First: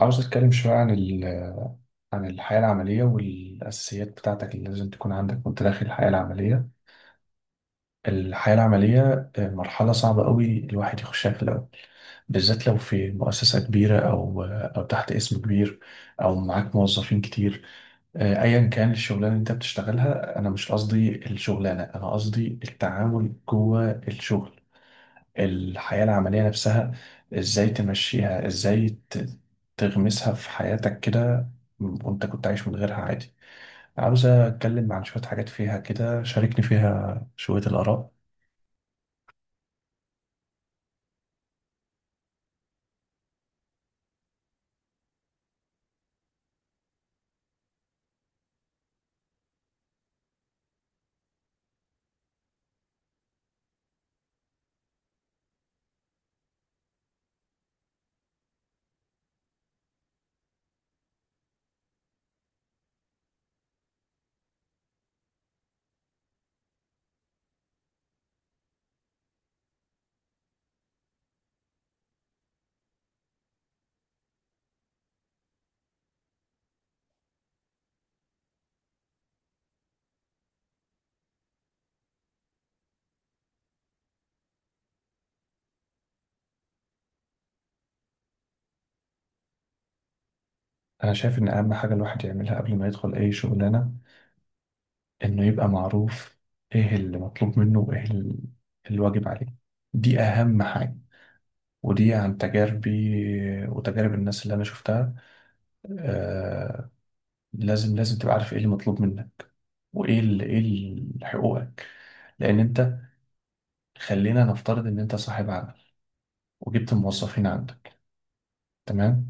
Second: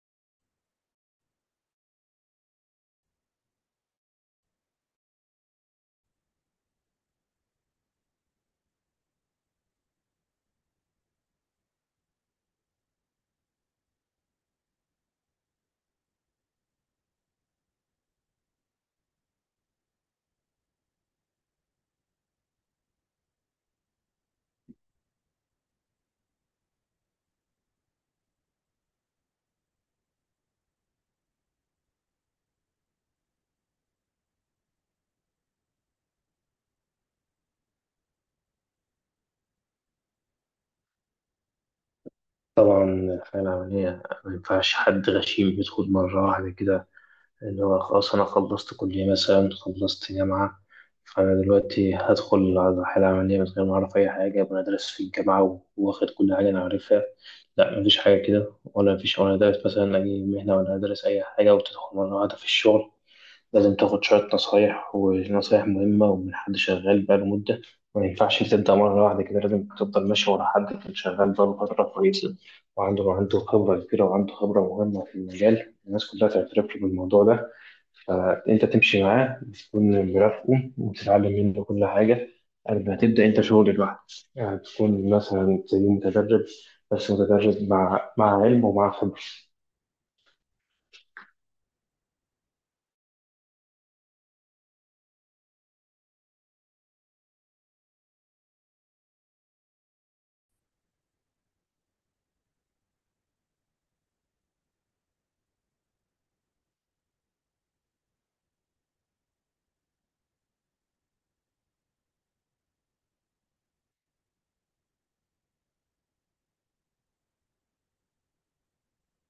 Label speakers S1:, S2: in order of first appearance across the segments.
S1: عاوز أتكلم شوية عن عن الحياة العملية والأساسيات بتاعتك اللي لازم تكون عندك وأنت داخل الحياة العملية. الحياة العملية مرحلة صعبة قوي الواحد يخشها في الأول، بالذات لو في مؤسسة كبيرة أو تحت اسم كبير أو معاك موظفين كتير. أيا كان الشغلانة اللي أنت بتشتغلها، أنا مش قصدي الشغلانة، أنا قصدي التعامل جوه الشغل، الحياة العملية نفسها. ازاي تمشيها، تغمسها في حياتك كده وانت كنت عايش من غيرها عادي. عاوز اتكلم عن شوية حاجات فيها كده، شاركني فيها شوية الآراء.
S2: طبعا الحياة العملية ما ينفعش حد غشيم يدخل مرة واحدة كده، اللي هو خلاص أنا خلصت كلية مثلا، خلصت جامعة، فأنا دلوقتي هدخل على الحياة العملية من غير ما أعرف أي حاجة، وأنا دارس في الجامعة وواخد كل حاجة أنا عارفها. لا، مفيش حاجة كده، ولا مفيش وأنا دارس مثلا أي مهنة ولا دارس أي حاجة وتدخل مرة واحدة في الشغل. لازم تاخد شوية نصايح، ونصايح مهمة، ومن حد شغال بقاله مدة. ما ينفعش تبدأ مرة واحدة كده، لازم تفضل ماشي ورا حد كان شغال بقاله فترة كويسة، وعنده خبرة كبيرة، وعنده خبرة مهمة في المجال، الناس كلها تعترف له بالموضوع ده. فأنت تمشي معاه وتكون مرافقه وتتعلم منه كل حاجة قبل ما تبدأ أنت شغل لوحدك. يعني تكون مثلا زي متدرب، بس متدرب مع علم ومع خبرة.
S1: انا شايف ان اهم حاجة الواحد يعملها قبل ما يدخل اي شغلانة انه يبقى معروف ايه اللي مطلوب منه الواجب عليه. دي اهم حاجة، ودي عن تجاربي وتجارب الناس اللي انا شفتها. آه لازم تبقى عارف ايه اللي مطلوب منك وايه حقوقك. لان انت، خلينا نفترض ان انت صاحب عمل وجبت موظفين عندك، تمام؟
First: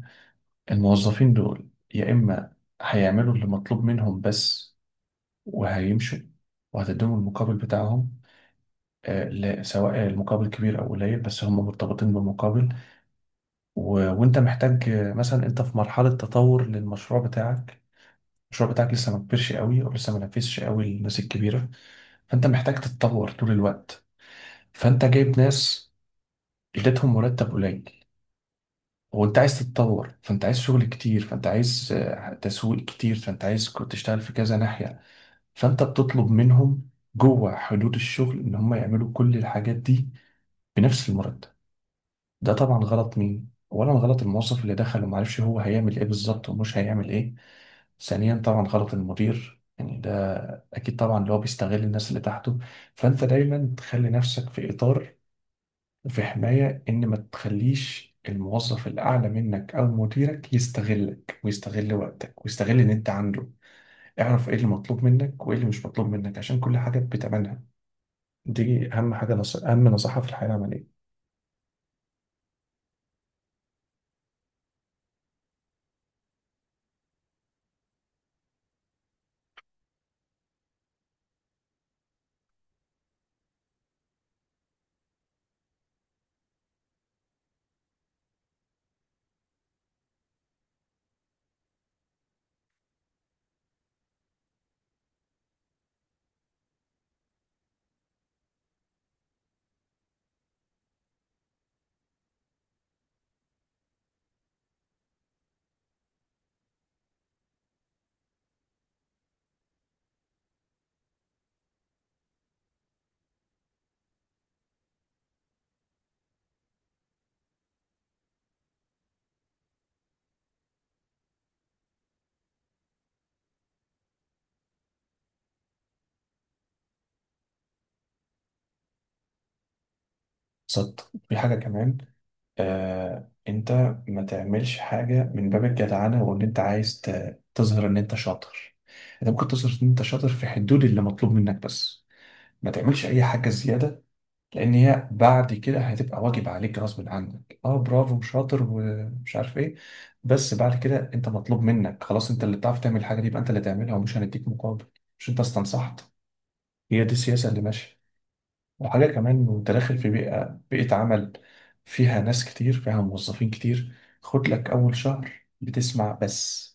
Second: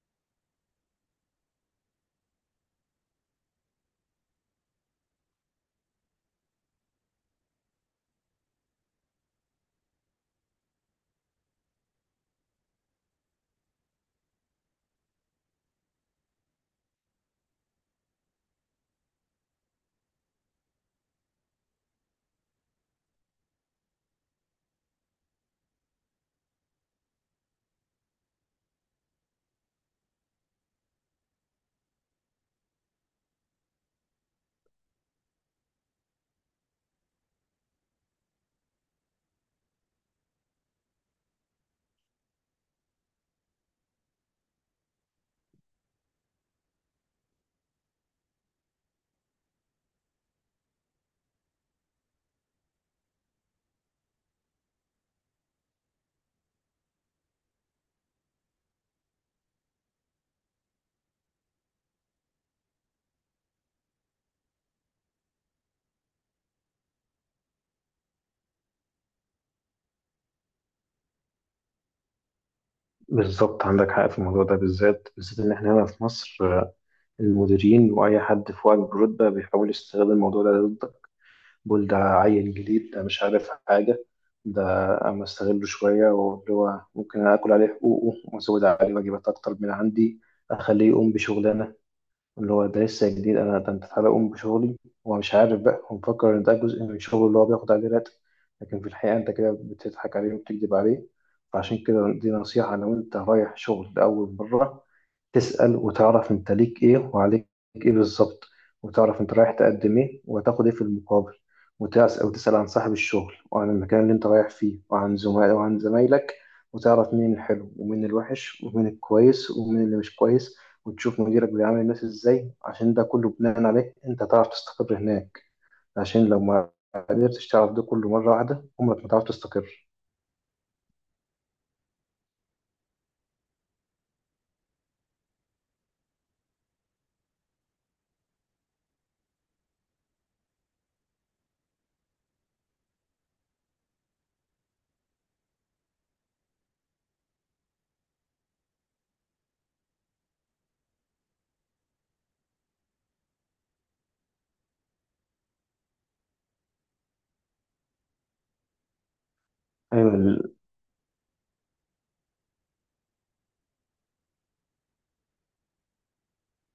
S1: الموظفين دول يا اما هيعملوا اللي مطلوب منهم بس وهيمشوا وهتديهم المقابل بتاعهم. لا، سواء المقابل كبير او قليل، بس هم مرتبطين بمقابل. وانت محتاج، مثلا انت في مرحلة تطور للمشروع بتاعك، المشروع بتاعك لسه ما كبرش قوي او لسه ما نفذش قوي للناس الكبيرة، فانت محتاج تتطور طول الوقت. فانت جايب ناس، اديتهم مرتب قليل وانت عايز تتطور، فانت عايز شغل كتير، فانت عايز تسويق كتير، فانت عايز كنت تشتغل في كذا ناحية، فانت بتطلب منهم جوه حدود الشغل ان هم يعملوا كل الحاجات دي بنفس المرتب. ده طبعا غلط. مين اولا؟ غلط الموظف اللي دخل وما عرفش هو هيعمل ايه بالظبط ومش هيعمل ايه. ثانيا طبعا غلط المدير، يعني ده اكيد طبعا اللي هو بيستغل الناس اللي تحته. فانت دايما تخلي نفسك في اطار وفي حماية، إن ما تخليش الموظف الأعلى منك أو مديرك يستغلك ويستغل وقتك ويستغل إن أنت عنده. اعرف إيه اللي مطلوب منك وإيه اللي مش مطلوب منك، عشان كل حاجة بتمنها. دي أهم حاجة نص... أهم نصيحة في الحياة العملية.
S2: بالظبط، عندك حق في الموضوع ده بالذات، بالذات إن إحنا هنا في مصر المديرين واي حد في وعي برتبه بيحاول يستغل الموضوع ده ضدك. بيقول ده عيل جديد، ده مش عارف حاجه، ده اما استغله شويه، واللي هو ممكن اكل عليه حقوقه وازود عليه واجبات اكتر من عندي، اخليه يقوم بشغلانه اللي هو ده لسه جديد، انا ده انت تعالى قوم بشغلي. هو مش عارف بقى، هو مفكر ان ده جزء من شغله اللي هو بياخد عليه راتب، لكن في الحقيقه انت كده بتضحك عليه وبتكذب عليه. فعشان كده دي نصيحه: لو انت رايح شغل لاول مره، تسأل وتعرف انت ليك ايه وعليك ايه بالظبط، وتعرف انت رايح تقدم ايه وهتاخد ايه في المقابل. وتسأل وتسأل عن صاحب الشغل وعن المكان اللي انت رايح فيه وعن زملاء وعن زمايلك، وتعرف مين الحلو ومين الوحش ومين الكويس ومين اللي مش كويس. وتشوف مديرك بيعامل الناس ازاي، عشان ده كله بناء عليه انت تعرف تستقر هناك. عشان لو ما قدرتش تعرف ده كله مرة واحدة، عمرك ما تعرف تستقر.
S1: صدق، في حاجة كمان. أنت ما تعملش حاجة من باب الجدعنة وإن أنت عايز تظهر إن أنت شاطر. أنت ممكن تظهر إن أنت شاطر في حدود اللي مطلوب منك بس، ما تعملش أي حاجة زيادة، لان هي بعد كده هتبقى واجب عليك غصب عنك. اه، برافو شاطر ومش عارف ايه، بس بعد كده انت مطلوب منك، خلاص انت اللي بتعرف تعمل الحاجه دي يبقى انت اللي تعملها، ومش هنديك مقابل. مش انت استنصحت؟ هي دي السياسه اللي ماشيه. وحاجه كمان، وانت داخل في
S2: أيوة،
S1: بيئه عمل فيها ناس كتير فيها موظفين كتير، خد لك اول شهر بتسمع بس.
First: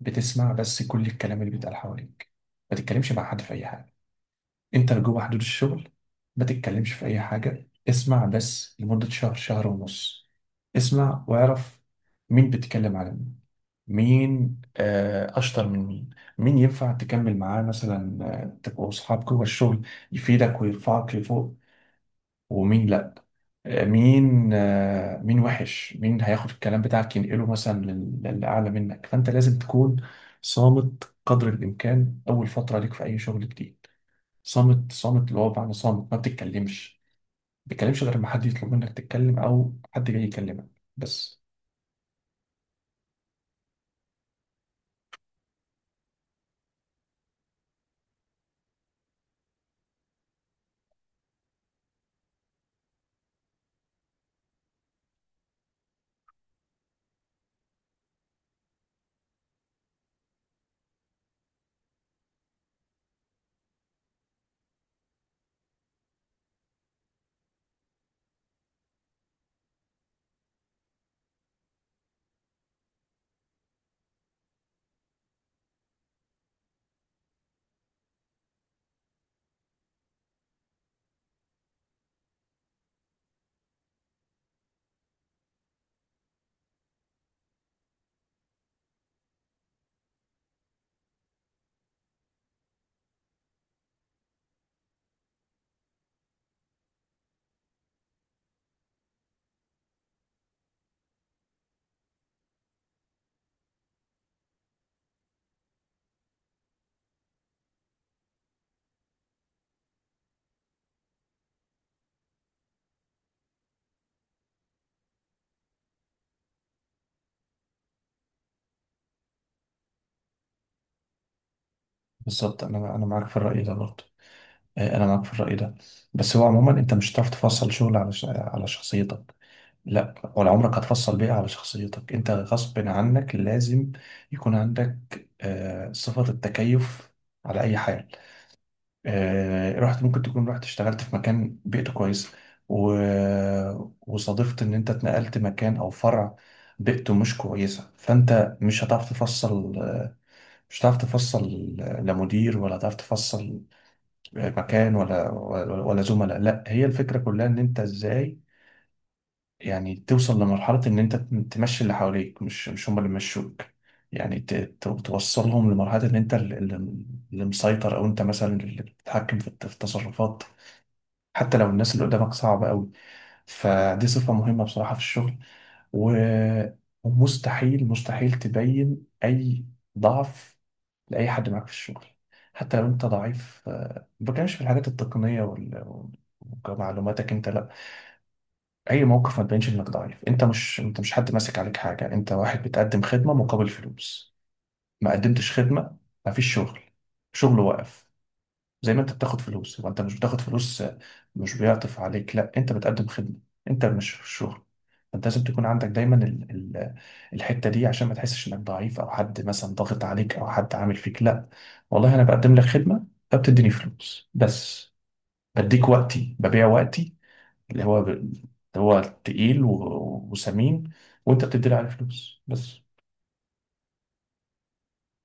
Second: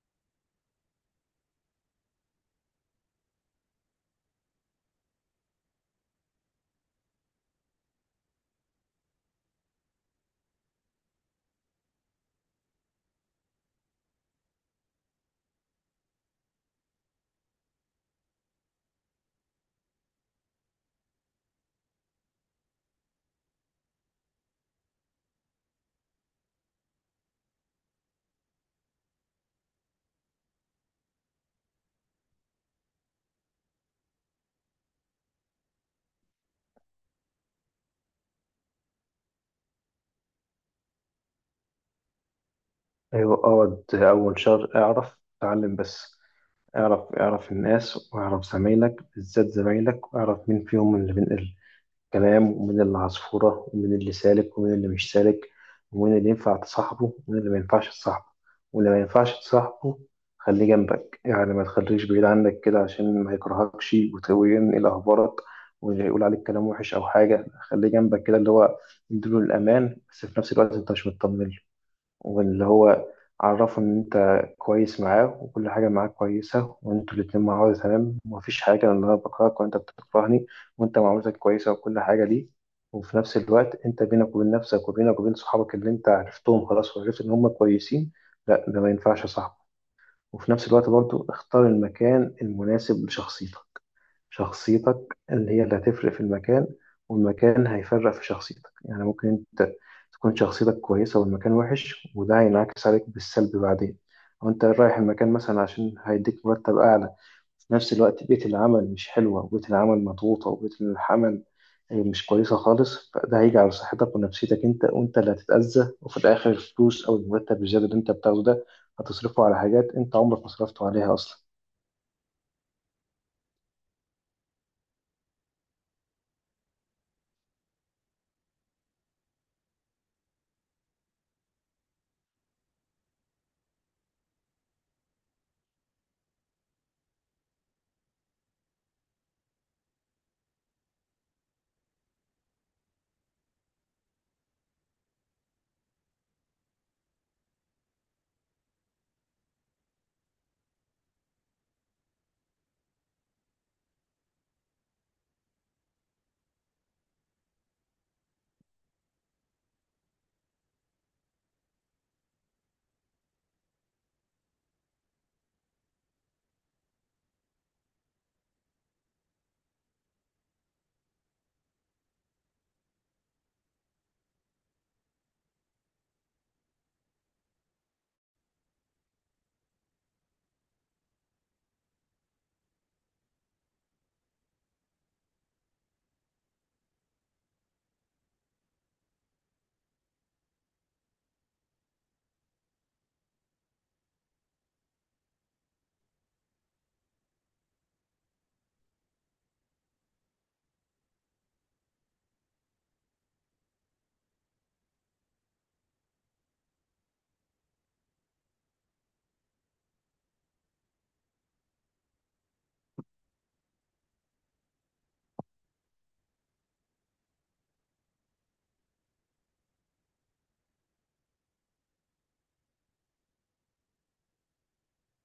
S1: بتسمع بس كل الكلام اللي بيتقال حواليك، ما تتكلمش مع حد في اي حاجه. انت لو جوه حدود الشغل ما تتكلمش في اي حاجه، اسمع بس لمده شهر شهر ونص. اسمع واعرف مين بتتكلم على مين، مين اشطر من مين، مين ينفع تكمل معاه مثلا تبقوا اصحاب جوه الشغل يفيدك ويرفعك لفوق، ومين لا. مين وحش، مين هياخد الكلام بتاعك ينقله مثلا للاعلى منك. فانت لازم تكون صامت قدر الامكان اول فتره ليك في اي شغل جديد. صامت اللي هو بمعنى صامت ما بتتكلمش، ما بتتكلمش غير ما حد يطلب منك تتكلم او حد جاي يكلمك بس.
S2: أيوة، اقعد أول شهر اعرف اتعلم بس. اعرف، اعرف الناس واعرف زمايلك، بالذات زمايلك، واعرف مين فيهم اللي بينقل كلام، ومين اللي عصفورة، ومين اللي سالك ومين اللي مش سالك، ومين اللي ينفع تصاحبه ومين اللي ما ينفعش تصاحبه. واللي ما ينفعش تصاحبه خليه جنبك، يعني ما تخليش بعيد عنك كده، عشان ما يكرهكش وينقل أخبارك ويقول عليك كلام وحش أو حاجة. خليه جنبك كده، اللي هو يديله الأمان، بس في نفس الوقت أنت مش مطمن. واللي هو عرفه إن أنت كويس معاه وكل حاجة معاه كويسة، وأنتوا الاتنين مع بعض تمام، ومفيش حاجة إن أنا بكرهك وأنت بتكرهني، وأنت معاملتك كويسة وكل حاجة ليه، وفي نفس الوقت أنت بينك وبين نفسك وبينك وبين صحابك اللي أنت عرفتهم خلاص وعرفت إن هم كويسين، لا، ده ما ينفعش يا صاحبي. وفي نفس الوقت برضو اختار المكان المناسب لشخصيتك. شخصيتك اللي هي اللي هتفرق في المكان، والمكان هيفرق في شخصيتك. يعني ممكن انت تكون شخصيتك كويسة والمكان وحش، وده هينعكس عليك بالسلب بعدين. او انت رايح المكان مثلا عشان هيديك مرتب اعلى، في نفس الوقت بيئة العمل مش حلوة، وبيئة العمل مضغوطة، وبيئة العمل مش كويسة خالص، فده هيجي على صحتك ونفسيتك انت، وانت اللي هتتأذى، وفي الآخر الفلوس أو المرتب الزيادة اللي انت بتاخده ده هتصرفه على حاجات انت عمرك ما صرفته عليها أصلا.
S1: بالظبط، انا معاك في الرأي ده برضه. انا معاك في الرأي ده، بس هو عموما انت مش هتعرف تفصل شغل على على شخصيتك، لا ولا عمرك هتفصل بيئة على شخصيتك. انت غصب عنك لازم يكون عندك صفة التكيف على اي حاجة. رحت، ممكن تكون رحت اشتغلت في مكان بيئته كويس، و... وصادفت ان انت اتنقلت مكان او فرع بيئته مش كويسة، فانت مش هتعرف تفصل، مش هتعرف تفصل لا مدير، ولا هتعرف تفصل مكان، ولا زملاء. لا، هي الفكرة كلها ان انت ازاي يعني توصل لمرحلة ان انت تمشي اللي حواليك، مش مش هم اللي مشوك. يعني توصلهم لمرحلة ان انت اللي مسيطر، او انت مثلا اللي بتتحكم في في التصرفات، حتى لو الناس اللي قدامك صعبة قوي. فدي صفة مهمة بصراحة في الشغل. و- ومستحيل مستحيل تبين أي ضعف لأي حد معاك في الشغل. حتى لو أنت ضعيف، ما بتكلمش في الحاجات التقنية ومعلوماتك أنت، لا، أي موقف ما تبينش إنك ضعيف. أنت مش، أنت مش حد ماسك عليك حاجة، أنت واحد بتقدم خدمة مقابل فلوس. ما قدمتش خدمة ما فيش شغل، شغل واقف. زي ما انت بتاخد فلوس، وانت مش بتاخد فلوس مش بيعطف عليك، لا، انت بتقدم خدمة، انت مش في الشغل. انت لازم تكون عندك دايما ال الحتة دي عشان ما تحسش انك ضعيف او حد مثلا ضاغط عليك او حد عامل فيك. لا، والله انا بقدم لك خدمة فبتديني فلوس بس، بديك وقتي، ببيع وقتي اللي هو اللي هو تقيل وسمين، وانت بتدي لي عليه فلوس بس.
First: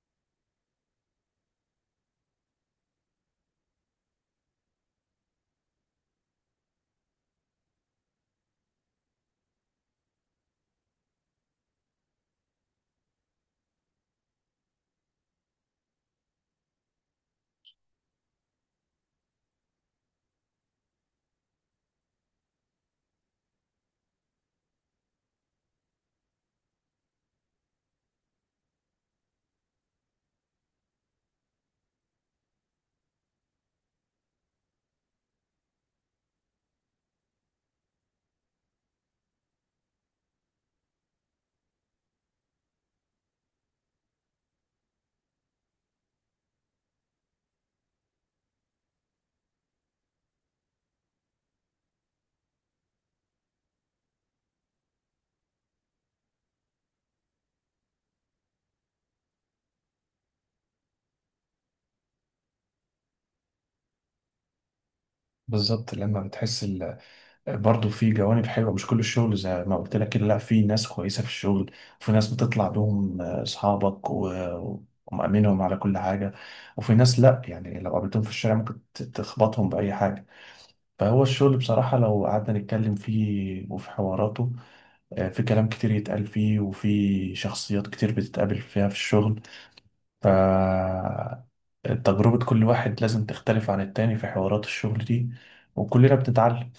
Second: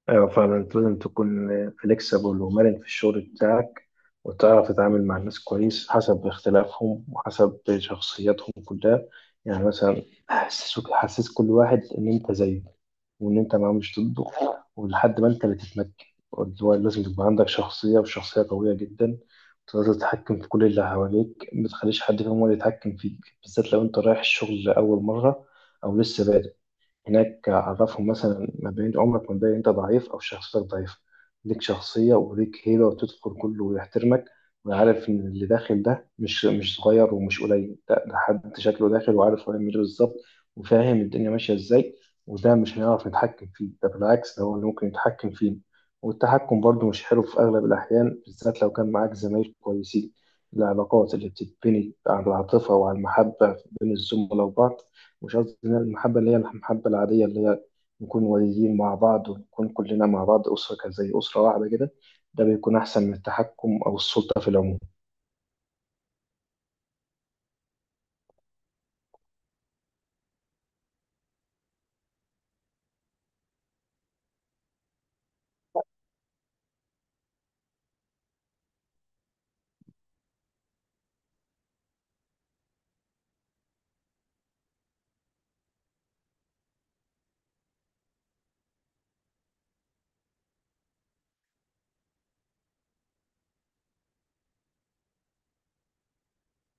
S2: ايوه فعلا، انت لازم تكون فليكسبل ومرن في الشغل بتاعك، وتعرف تتعامل مع الناس كويس حسب اختلافهم وحسب شخصياتهم كلها. يعني مثلا حسسك، حسس كل واحد ان انت زيه وان انت ما مش ضده، ولحد ما انت اللي تتمكن، اللي هو لازم تبقى عندك شخصية، وشخصية قوية جدا، تقدر تتحكم في كل اللي حواليك. ما تخليش حد فيهم هو اللي يتحكم فيك، بالذات لو انت رايح الشغل لأول مرة او لسه بادئ هناك. عرفهم مثلا ما بين، عمرك ما تبين انت ضعيف او شخصيتك ضعيفه. ليك شخصيه وليك هيبه وتدخل كله ويحترمك، ويعرف ان اللي داخل ده مش صغير ومش قليل ده, ده حد شكله داخل وعارف هو يعمل ايه بالظبط وفاهم الدنيا ماشيه ازاي. وده مش هنعرف نتحكم فيه، ده بالعكس ده هو اللي ممكن يتحكم فيه. والتحكم برضه مش حلو في اغلب الاحيان، بالذات لو كان معاك زمايل كويسين. العلاقات اللي بتتبني على العاطفه وعلى المحبه بين الزملاء وبعض، مش قصدي المحبة اللي هي المحبة العادية، اللي هي نكون والدين مع بعض ونكون كلنا مع بعض أسرة كده- زي أسرة واحدة كده، ده بيكون أحسن من التحكم أو السلطة في العموم.
S1: بالظبط، لما بتحس ال، برضه في جوانب حلوه، مش كل الشغل زي ما قلت لك كده، لا، في ناس كويسه في الشغل وفي ناس بتطلع بهم اصحابك ومأمنهم على كل حاجه، وفي ناس لا، يعني لو قابلتهم في الشارع ممكن تخبطهم باي حاجه. فهو الشغل بصراحه لو قعدنا نتكلم فيه وفي حواراته، في كلام كتير يتقال فيه وفي شخصيات كتير بتتقابل فيها في الشغل. ف تجربة كل واحد لازم تختلف عن التاني في حوارات الشغل دي، وكلنا بنتعلم.